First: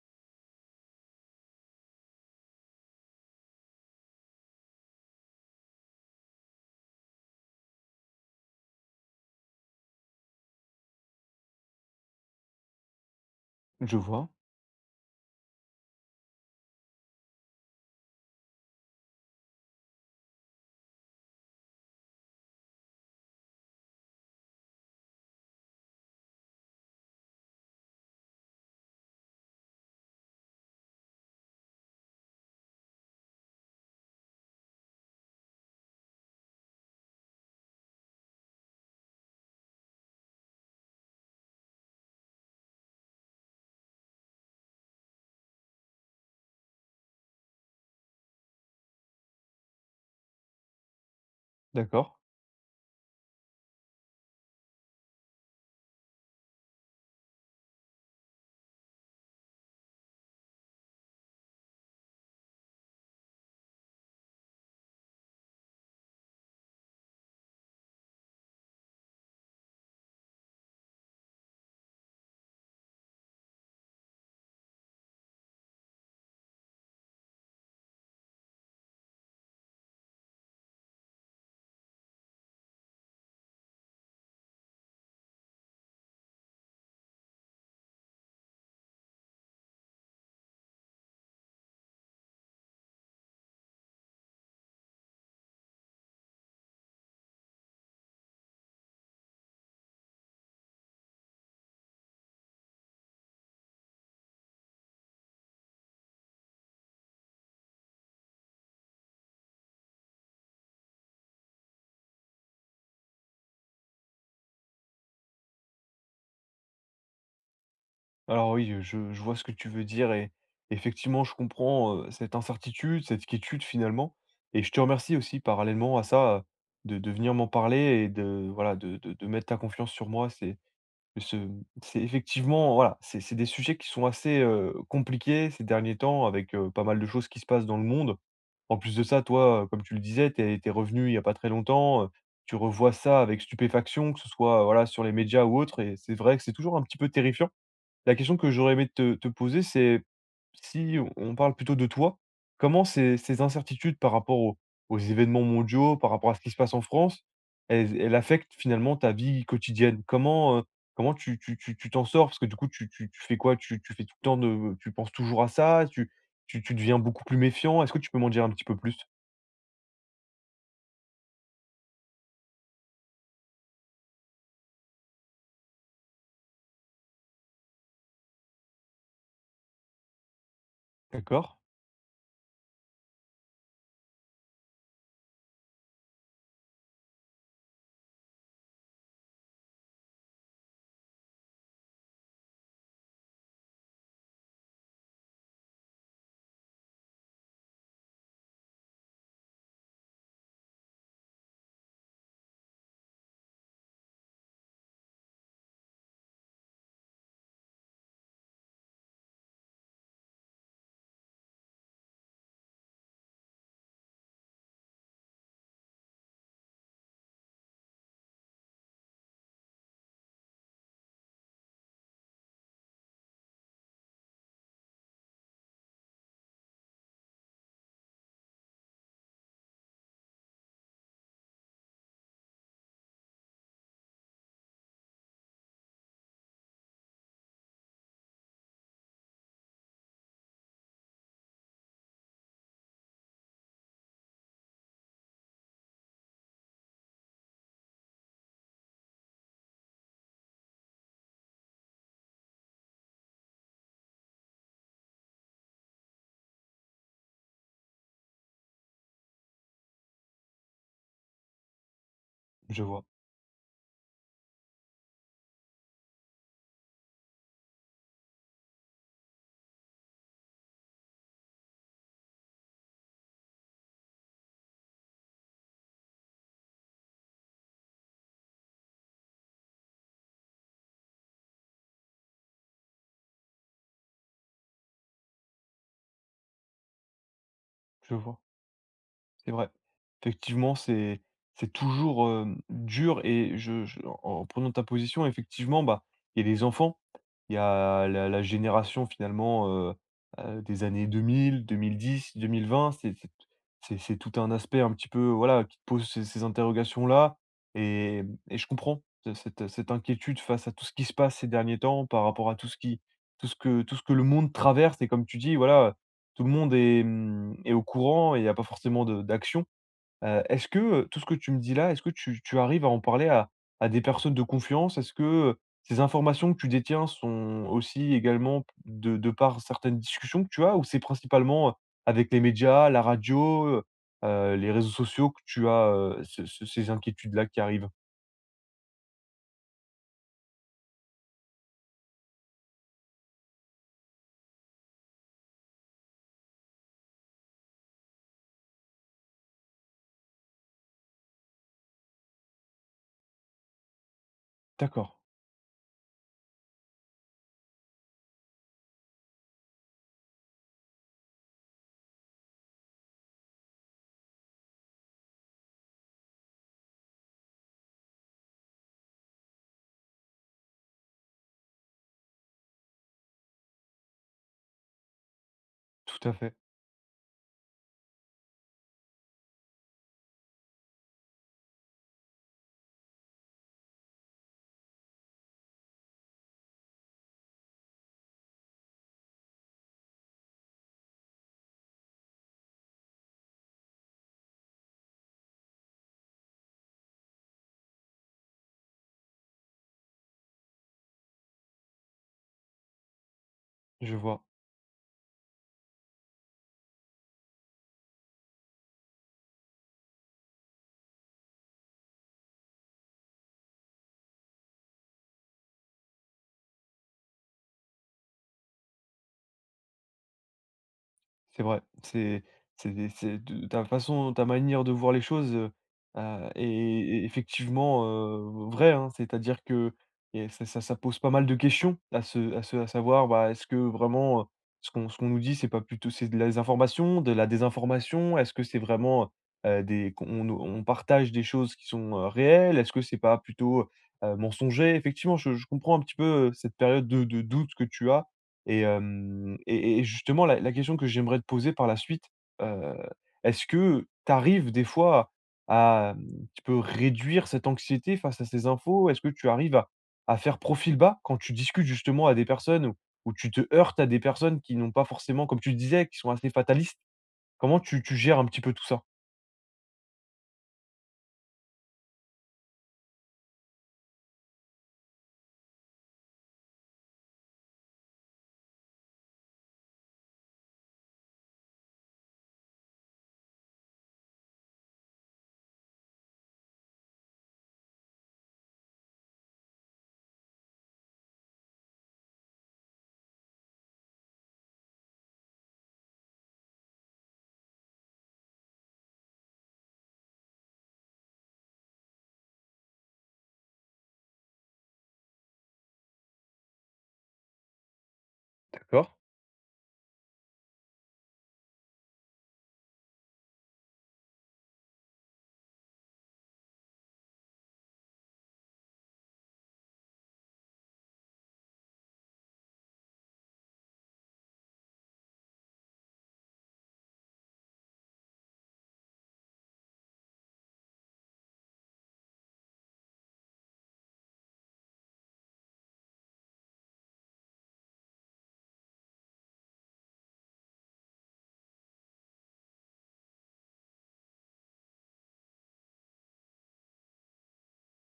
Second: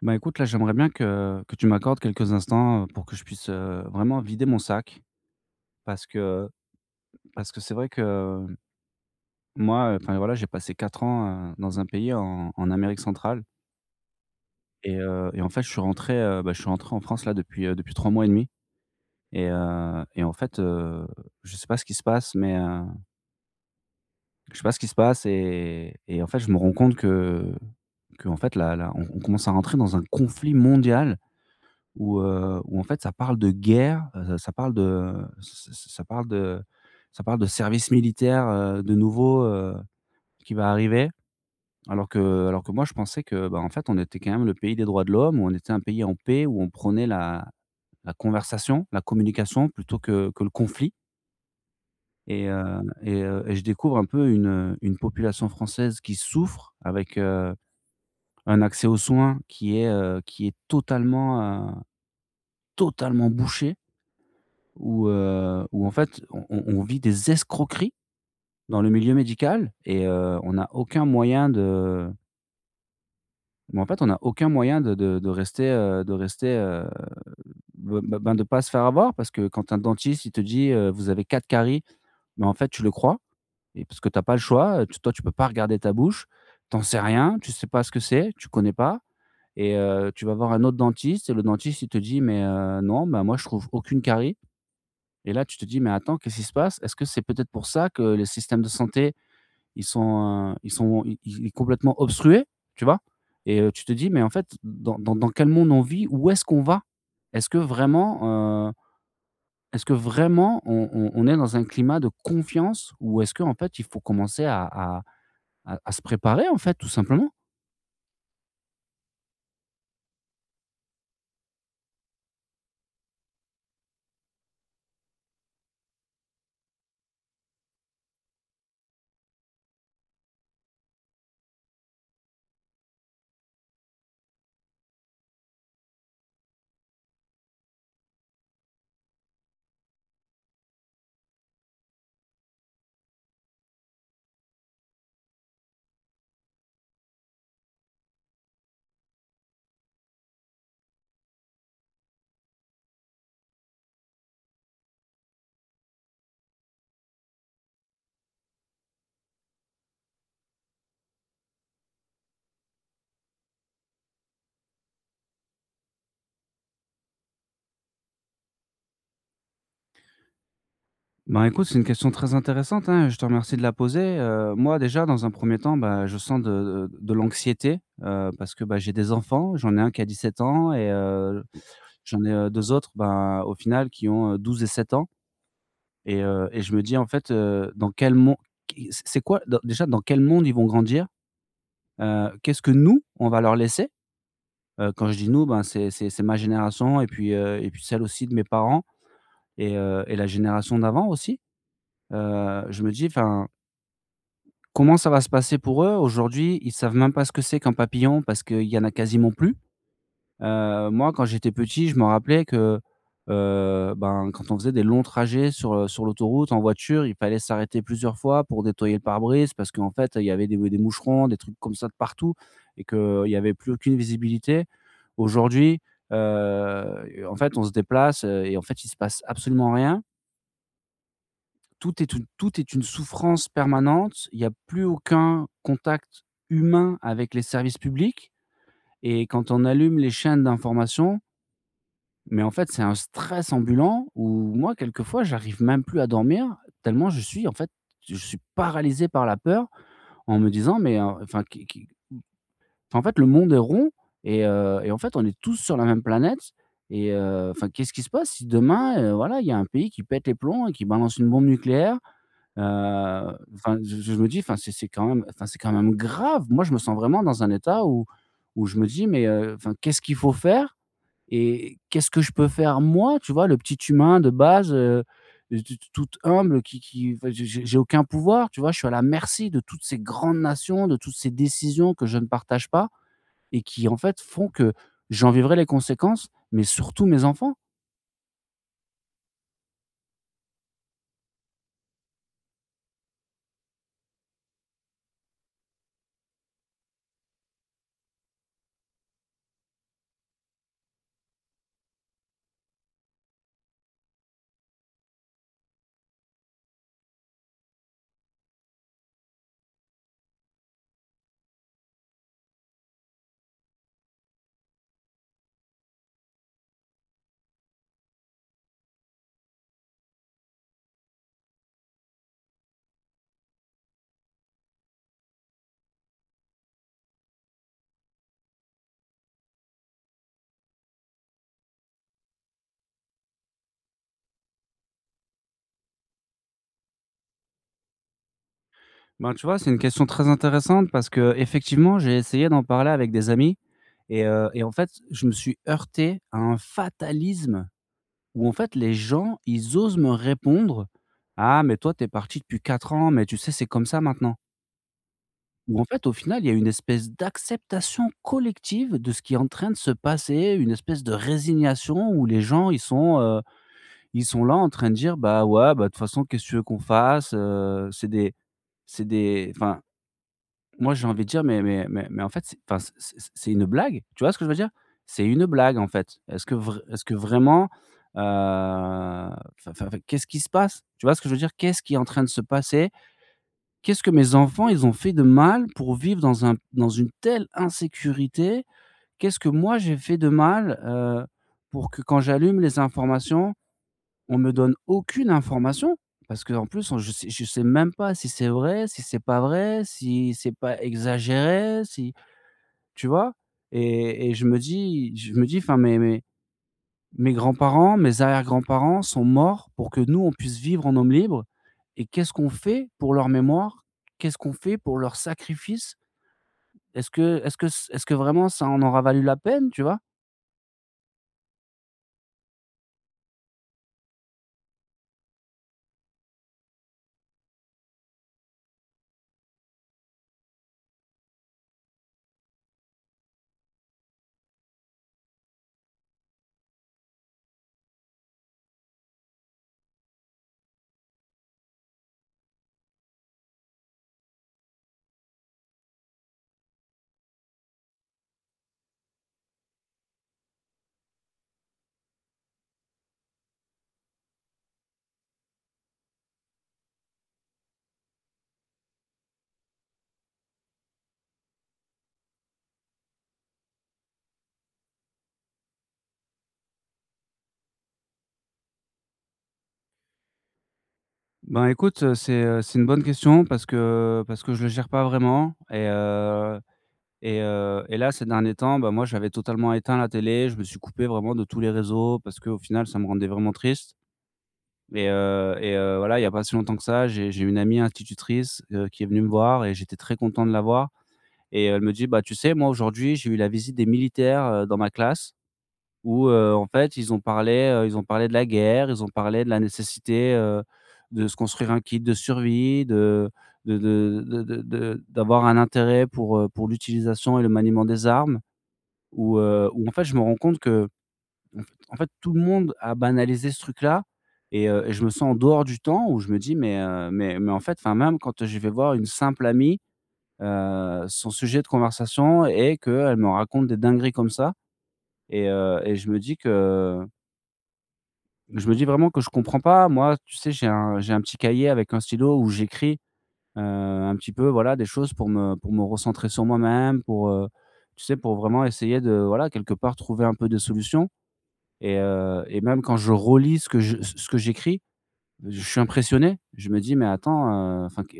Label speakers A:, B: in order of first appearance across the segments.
A: Bah, écoute, là, j'aimerais bien que tu m'accordes quelques instants, pour que je puisse, vraiment vider mon sac. Parce que parce que c'est vrai que moi, enfin, voilà, j'ai passé 4 ans, dans un pays en Amérique centrale.
B: Je vois,
A: Et en fait, je suis rentré en France, là, depuis, depuis 3 mois et demi. Et en fait, je sais pas ce qui se passe, mais je sais pas ce qui se passe et en fait, je me rends compte que en fait, là, on commence à rentrer dans un conflit mondial, où en fait ça parle de guerre, ça parle de ç ç ça parle de service militaire, de nouveau, qui va arriver. Alors que moi je pensais que, bah, en fait on était quand même le pays des droits de l'homme, où on était un pays en paix, où on prenait la conversation, la communication plutôt que le conflit.
B: d'accord.
A: Et je découvre un peu une population française qui souffre avec, un accès aux soins qui est totalement, heu, totalement bouché, où en fait, on vit des escroqueries dans le milieu médical, et on n'a aucun moyen de... Mais en fait, on n'a aucun moyen de rester, de pas se faire avoir, parce que quand un dentiste, il te dit, «Vous avez 4 caries», mais en fait, tu le crois, et parce que t'as pas le choix, tu toi, tu peux pas regarder ta bouche, t'en sais rien, tu sais pas ce que c'est, tu connais pas. Et tu vas voir un autre dentiste et le dentiste, il te dit: «Mais non, ben, moi, je trouve aucune carie». Et là, tu te dis: «Mais attends, qu'est-ce qui se passe? Est-ce que c'est peut-être pour ça que les systèmes de santé, ils sont i i complètement obstrués?» Tu vois? Tu te dis: «Mais en fait, dans quel monde on vit? Où est-ce qu'on va? Est-ce que vraiment, heu, est-ce que vraiment on est dans un climat de confiance, ou est-ce qu'en fait, il faut commencer à se préparer, en fait, tout simplement?»
B: Alors oui, je vois ce que tu veux dire et effectivement, je comprends, cette incertitude, cette quiétude finalement et je te remercie aussi parallèlement à ça, de venir m'en parler et de voilà, de mettre ta confiance sur moi. Ce c'est effectivement voilà, c'est des sujets qui sont assez, compliqués ces derniers temps avec, pas mal de choses qui se passent dans le monde. En plus de ça, toi, comme tu le disais, t'es es revenu il y a pas très longtemps, tu revois ça avec stupéfaction, que ce soit, voilà, sur les médias ou autre et c'est vrai que c'est toujours un petit peu terrifiant. La question que j'aurais aimé te poser, c'est si on parle plutôt de toi, comment ces incertitudes par rapport aux aux événements mondiaux, par rapport à ce qui se passe en France, elles affectent finalement ta vie quotidienne? Comment, comment tu t'en sors? Parce que du coup, tu fais quoi? Tu fais tout le temps de tu penses toujours à ça? Tu deviens beaucoup plus méfiant? Est-ce que tu peux m'en dire un petit peu plus?
A: Ben, écoute, c'est une question très intéressante, hein, je te remercie de la poser. Moi, déjà dans un premier temps, bah, je sens de l'anxiété, parce que, bah, j'ai des enfants, j'en ai un qui a 17 ans, et
B: D'accord,
A: j'en ai, 2 autres, ben, au final, qui ont, 12 et 7 ans. Et je me dis, en fait, dans quel monde, c'est quoi dans déjà, dans quel monde ils vont grandir? Qu'est-ce que nous, on va leur laisser? Quand je dis «nous», ben, c'est ma génération, et puis celle aussi de mes parents, et la génération d'avant aussi. Je me dis, enfin... comment ça va se passer pour eux? Aujourd'hui, ils savent même pas ce que c'est qu'un papillon, parce qu'il y en a quasiment plus. Moi, quand j'étais petit, je me rappelais que, quand on faisait des longs trajets sur l'autoroute en voiture, il fallait s'arrêter plusieurs fois pour nettoyer le pare-brise, parce qu'en fait, il y avait des moucherons, des trucs comme ça de partout, et qu'il y avait plus aucune visibilité. Aujourd'hui, en fait, on se déplace, et en fait, il se passe absolument rien. Tout est une souffrance permanente. Il n'y a plus aucun contact humain avec les services publics, et quand on allume les chaînes d'information, mais en fait, c'est un stress ambulant où moi, quelquefois, j'arrive même plus à dormir, tellement je suis, en fait, je suis paralysé par la peur, en me disant: «Mais, enfin, qui enfin, en fait, le monde est rond, et en fait, on est tous sur la même planète, et enfin, qu'est-ce qui se passe si demain, voilà, il y a un pays qui pète les plombs et qui balance une bombe nucléaire? Heu,
B: je vois,
A: enfin, je me dis, enfin, c'est quand même, enfin, c'est quand même grave». Moi, je me sens vraiment dans un état où je me dis: «Mais, enfin, qu'est-ce qu'il faut faire et qu'est-ce que je peux faire moi?» Tu vois? Le petit humain de base, t t tout humble qui enfin, j'ai aucun pouvoir, tu vois? Je suis à la merci de toutes ces grandes nations, de toutes ces décisions que je ne partage pas, et qui en fait font que j'en vivrai les conséquences, mais surtout mes enfants.
B: je vois. C'est vrai. Effectivement, c'est toujours, dur et je en en prenant ta position, effectivement, bah, il y a les enfants il y a la génération finalement, des années 2000-2010-2020, c'est tout un aspect un petit peu, voilà, qui te pose ces interrogations-là et et je comprends ce cette cette inquiétude face à tout ce qui se passe ces derniers temps par rapport à tout ce que le monde traverse et comme tu dis, voilà, tout le monde est, est au courant et il y a pas forcément de d'action. Est-ce que, tout ce que tu me dis là, est-ce que tu arrives à en parler à des personnes de confiance? Est-ce que, ces informations que tu détiens sont aussi également de par certaines discussions que tu as? Ou c'est principalement, avec les médias, la radio, les réseaux sociaux que tu as, ce ce ces inquiétudes-là qui arrivent?
A: Ben, tu vois, c'est une question très intéressante, parce que effectivement j'ai essayé d'en parler avec des amis, et en fait, je me suis heurté à un fatalisme où en fait les gens, ils osent me répondre: «Ah mais toi, t'es parti depuis 4 ans, mais tu sais, c'est comme ça maintenant».
B: D'accord,
A: Où, en fait, au final, il y a une espèce d'acceptation collective de ce qui est en train de se passer, une espèce de résignation où les gens, ils sont, ils sont là en train de dire: «Bah, ouais, bah, de toute façon, qu'est-ce que tu veux qu'on fasse?» C'est des enfin, Moi, j'ai envie de dire: Mais en fait, c'est, enfin, c'est une blague». Tu vois ce que je veux dire? C'est une blague, en fait.
B: tout à fait,
A: Est-ce que vraiment, heu, enfin enfin, enfin, qu'est-ce qui se passe? Tu vois ce que je veux dire? Qu'est-ce qui est en train de se passer? Qu'est-ce que mes enfants, ils ont fait de mal pour vivre dans une telle insécurité? Qu'est-ce que moi, j'ai fait de mal, pour que quand j'allume les informations, on me donne aucune information, parce qu'en plus, on je sais même pas si c'est vrai, si c'est pas vrai, si c'est pas exagéré, si... tu vois?
B: je
A: Et
B: vois.
A: je me dis, enfin, mes grands-parents, mes arrière-grands-parents sont morts pour que nous, on puisse vivre en homme libre, et qu'est-ce qu'on fait pour leur mémoire? Qu'est-ce qu'on fait pour leur sacrifice? Est-ce que est-ce que Est-ce que vraiment ça en aura valu la peine, tu vois?
B: C'est vrai, c'est de ta façon, ta manière de voir les choses, est effectivement, vraie, hein. C'est-à-dire que et ça pose pas mal de questions à se à savoir, bah, est-ce que vraiment, ce qu'on nous dit, c'est pas plutôt c'est de la informations, de la désinformation? Est-ce que c'est vraiment, des qu'on nous on partage des choses qui sont, réelles? Est-ce que c'est pas plutôt, mensonger? Effectivement, je comprends un petit peu, cette période de doute que tu as et hem et justement la question que j'aimerais te poser par la suite, heu, est-ce que tu arrives des fois à, un petit peu réduire cette anxiété face à ces infos? Est-ce que tu arrives à faire profil bas quand tu discutes justement à des personnes où où tu te heurtes à des personnes qui n'ont pas forcément, comme tu le disais, qui sont assez fatalistes? Comment tu gères un petit peu tout ça?
A: Ben, écoute, c'est une bonne question, parce que je le gère pas vraiment. Et là, ces derniers temps, bah, moi, j'avais totalement éteint la télé. Je me suis coupé vraiment de tous les réseaux, parce qu'au final, ça me rendait vraiment triste. Voilà, il y a pas si longtemps que ça, j'ai une amie institutrice, qui est venue me voir, et j'étais très content de la voir. Et elle me dit: «Bah, tu sais, moi, aujourd'hui, j'ai eu la visite des militaires, dans ma classe, où, en fait, ils ont parlé de la guerre, ils ont parlé de la nécessité, de se construire un kit de survie, de d'avoir un intérêt pour l'utilisation et le maniement des armes».
B: D'accord.
A: Où, en fait, je me rends compte que, en fait, tout le monde a banalisé ce truc-là, et je me sens en dehors du temps, où je me dis: «Mais en fait»... enfin, même quand je vais voir une simple amie, son sujet de conversation est qu'elle me raconte des dingueries comme ça, et je me dis que je me dis vraiment que je comprends pas. Moi, tu sais, j'ai un petit cahier avec un stylo où j'écris, un petit peu, voilà, des choses pour me recentrer sur moi-même, tu sais, pour vraiment essayer de, voilà, quelque part, trouver un peu des solutions. Et même quand je relis ce que j'écris, je suis impressionné. Je me dis: «Mais attends, enfin que...»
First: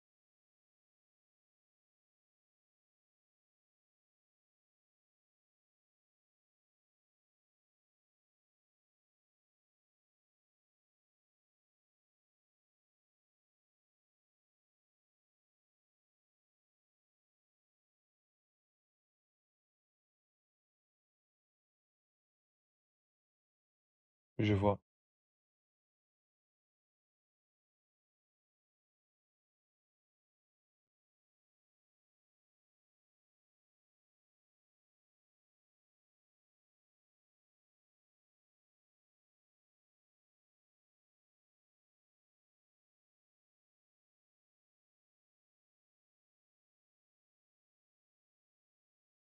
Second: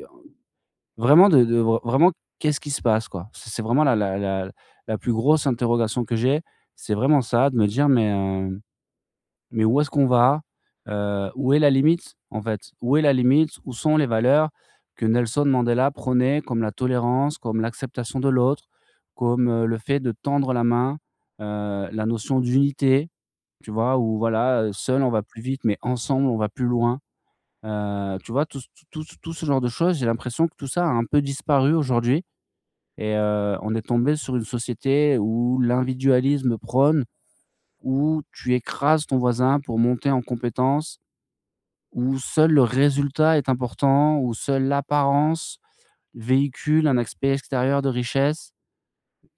A: Vraiment, de vr vraiment, qu'est-ce qui se passe, quoi? C'est vraiment la plus grosse interrogation que j'ai, c'est vraiment ça, de me dire: Mais où est-ce qu'on va? Où est la limite, en fait? Où est la limite? Où sont les valeurs que Nelson Mandela prônait, comme la tolérance, comme l'acceptation de l'autre, comme, le fait de tendre la main, la notion d'unité?» Tu vois? Où
B: Je
A: Voilà,
B: vois.
A: seul on va plus vite, mais ensemble on va plus loin. Tu vois? Tout ce genre de choses, j'ai l'impression que tout ça a un peu disparu aujourd'hui, et on est tombé sur une société où l'individualisme prône, où tu écrases ton voisin pour monter en compétences, où seul le résultat est important, où seule l'apparence véhicule un aspect extérieur de richesse.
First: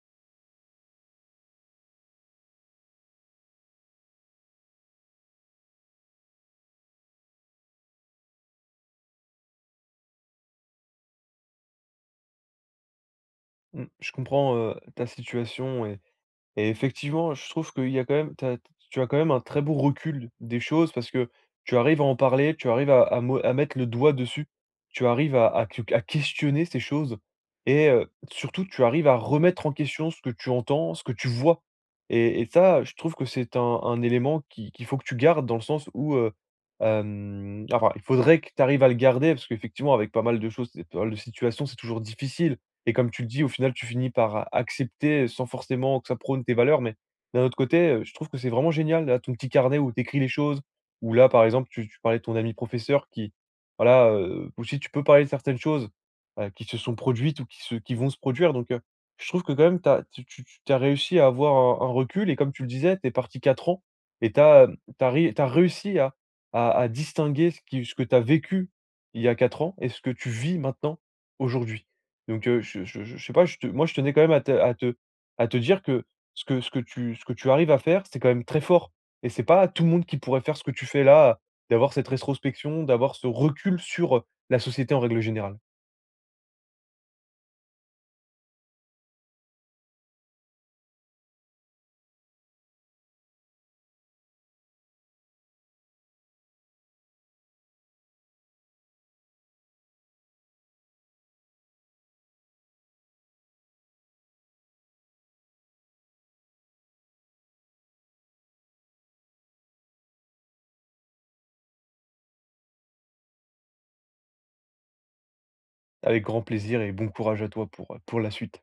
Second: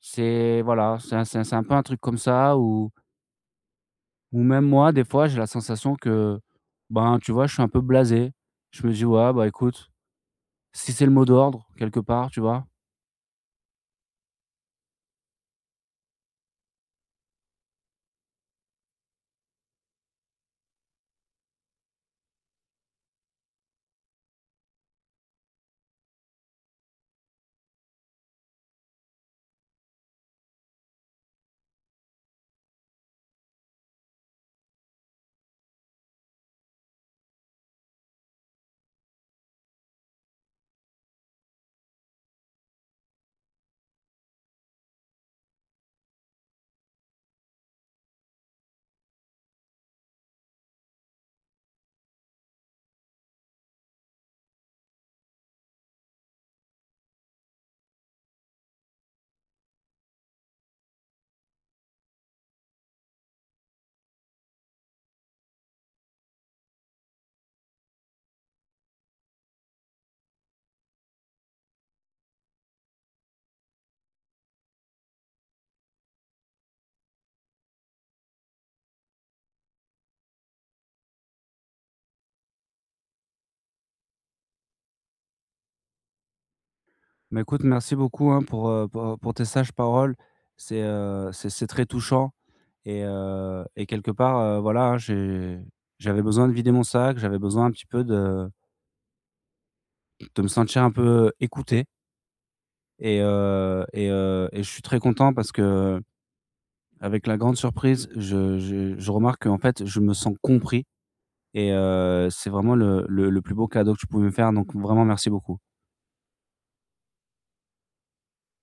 A: C'est, voilà, c'est un peu un truc comme ça où... Ou Même moi, des fois, j'ai la sensation que, ben, tu vois, je suis un peu blasé. Je me dis: «Ouais, bah, écoute, si c'est le mot d'ordre quelque part», tu vois?
B: Mmh, je comprends, ta situation et effectivement, je trouve qu'il y a quand même tu as quand même un très beau recul des choses parce que tu arrives à en parler, tu arrives à mettre le doigt dessus, tu arrives à questionner ces choses et surtout tu arrives à remettre en question ce que tu entends, ce que tu vois et ça, je trouve que c'est un élément qui qu'il faut que tu gardes dans le sens où, enfin, il faudrait que tu arrives à le garder parce qu'effectivement avec pas mal de choses pas mal de situations, c'est toujours difficile. Et comme tu le dis, au final, tu finis par accepter sans forcément que ça prône tes valeurs. Mais d'un autre côté, je trouve que c'est vraiment génial, là, ton petit carnet où tu écris les choses, ou là, par exemple, tu parlais de ton ami professeur qui, voilà, aussi tu peux parler de certaines choses, qui se sont produites ou qui vont se produire. Donc, je trouve que quand même t'as tu as réussi à avoir un recul et comme tu le disais, tu es parti 4 ans et tu as, réussi à distinguer ce que tu as vécu il y a 4 ans et ce que tu vis maintenant, aujourd'hui. Donc je sais pas, je te moi je tenais quand même à te à te à te dire que ce que tu arrives à faire, c'est quand même très fort et c'est pas tout le monde qui pourrait faire ce que tu fais là, d'avoir cette rétrospection, d'avoir ce recul sur, la société en règle générale.
A: Mais écoute, merci beaucoup, hein, pour, pour tes sages paroles. C'est, c'est très touchant, et quelque part, voilà, hein, j'avais besoin de vider mon sac, j'avais besoin un petit peu de me sentir un peu écouté. Et je suis très content, parce que, avec la grande surprise, je remarque qu'en fait, je me sens compris. Et c'est vraiment le plus beau cadeau que tu pouvais me faire, donc vraiment merci beaucoup.
B: Avec grand plaisir et bon courage à toi pour la suite.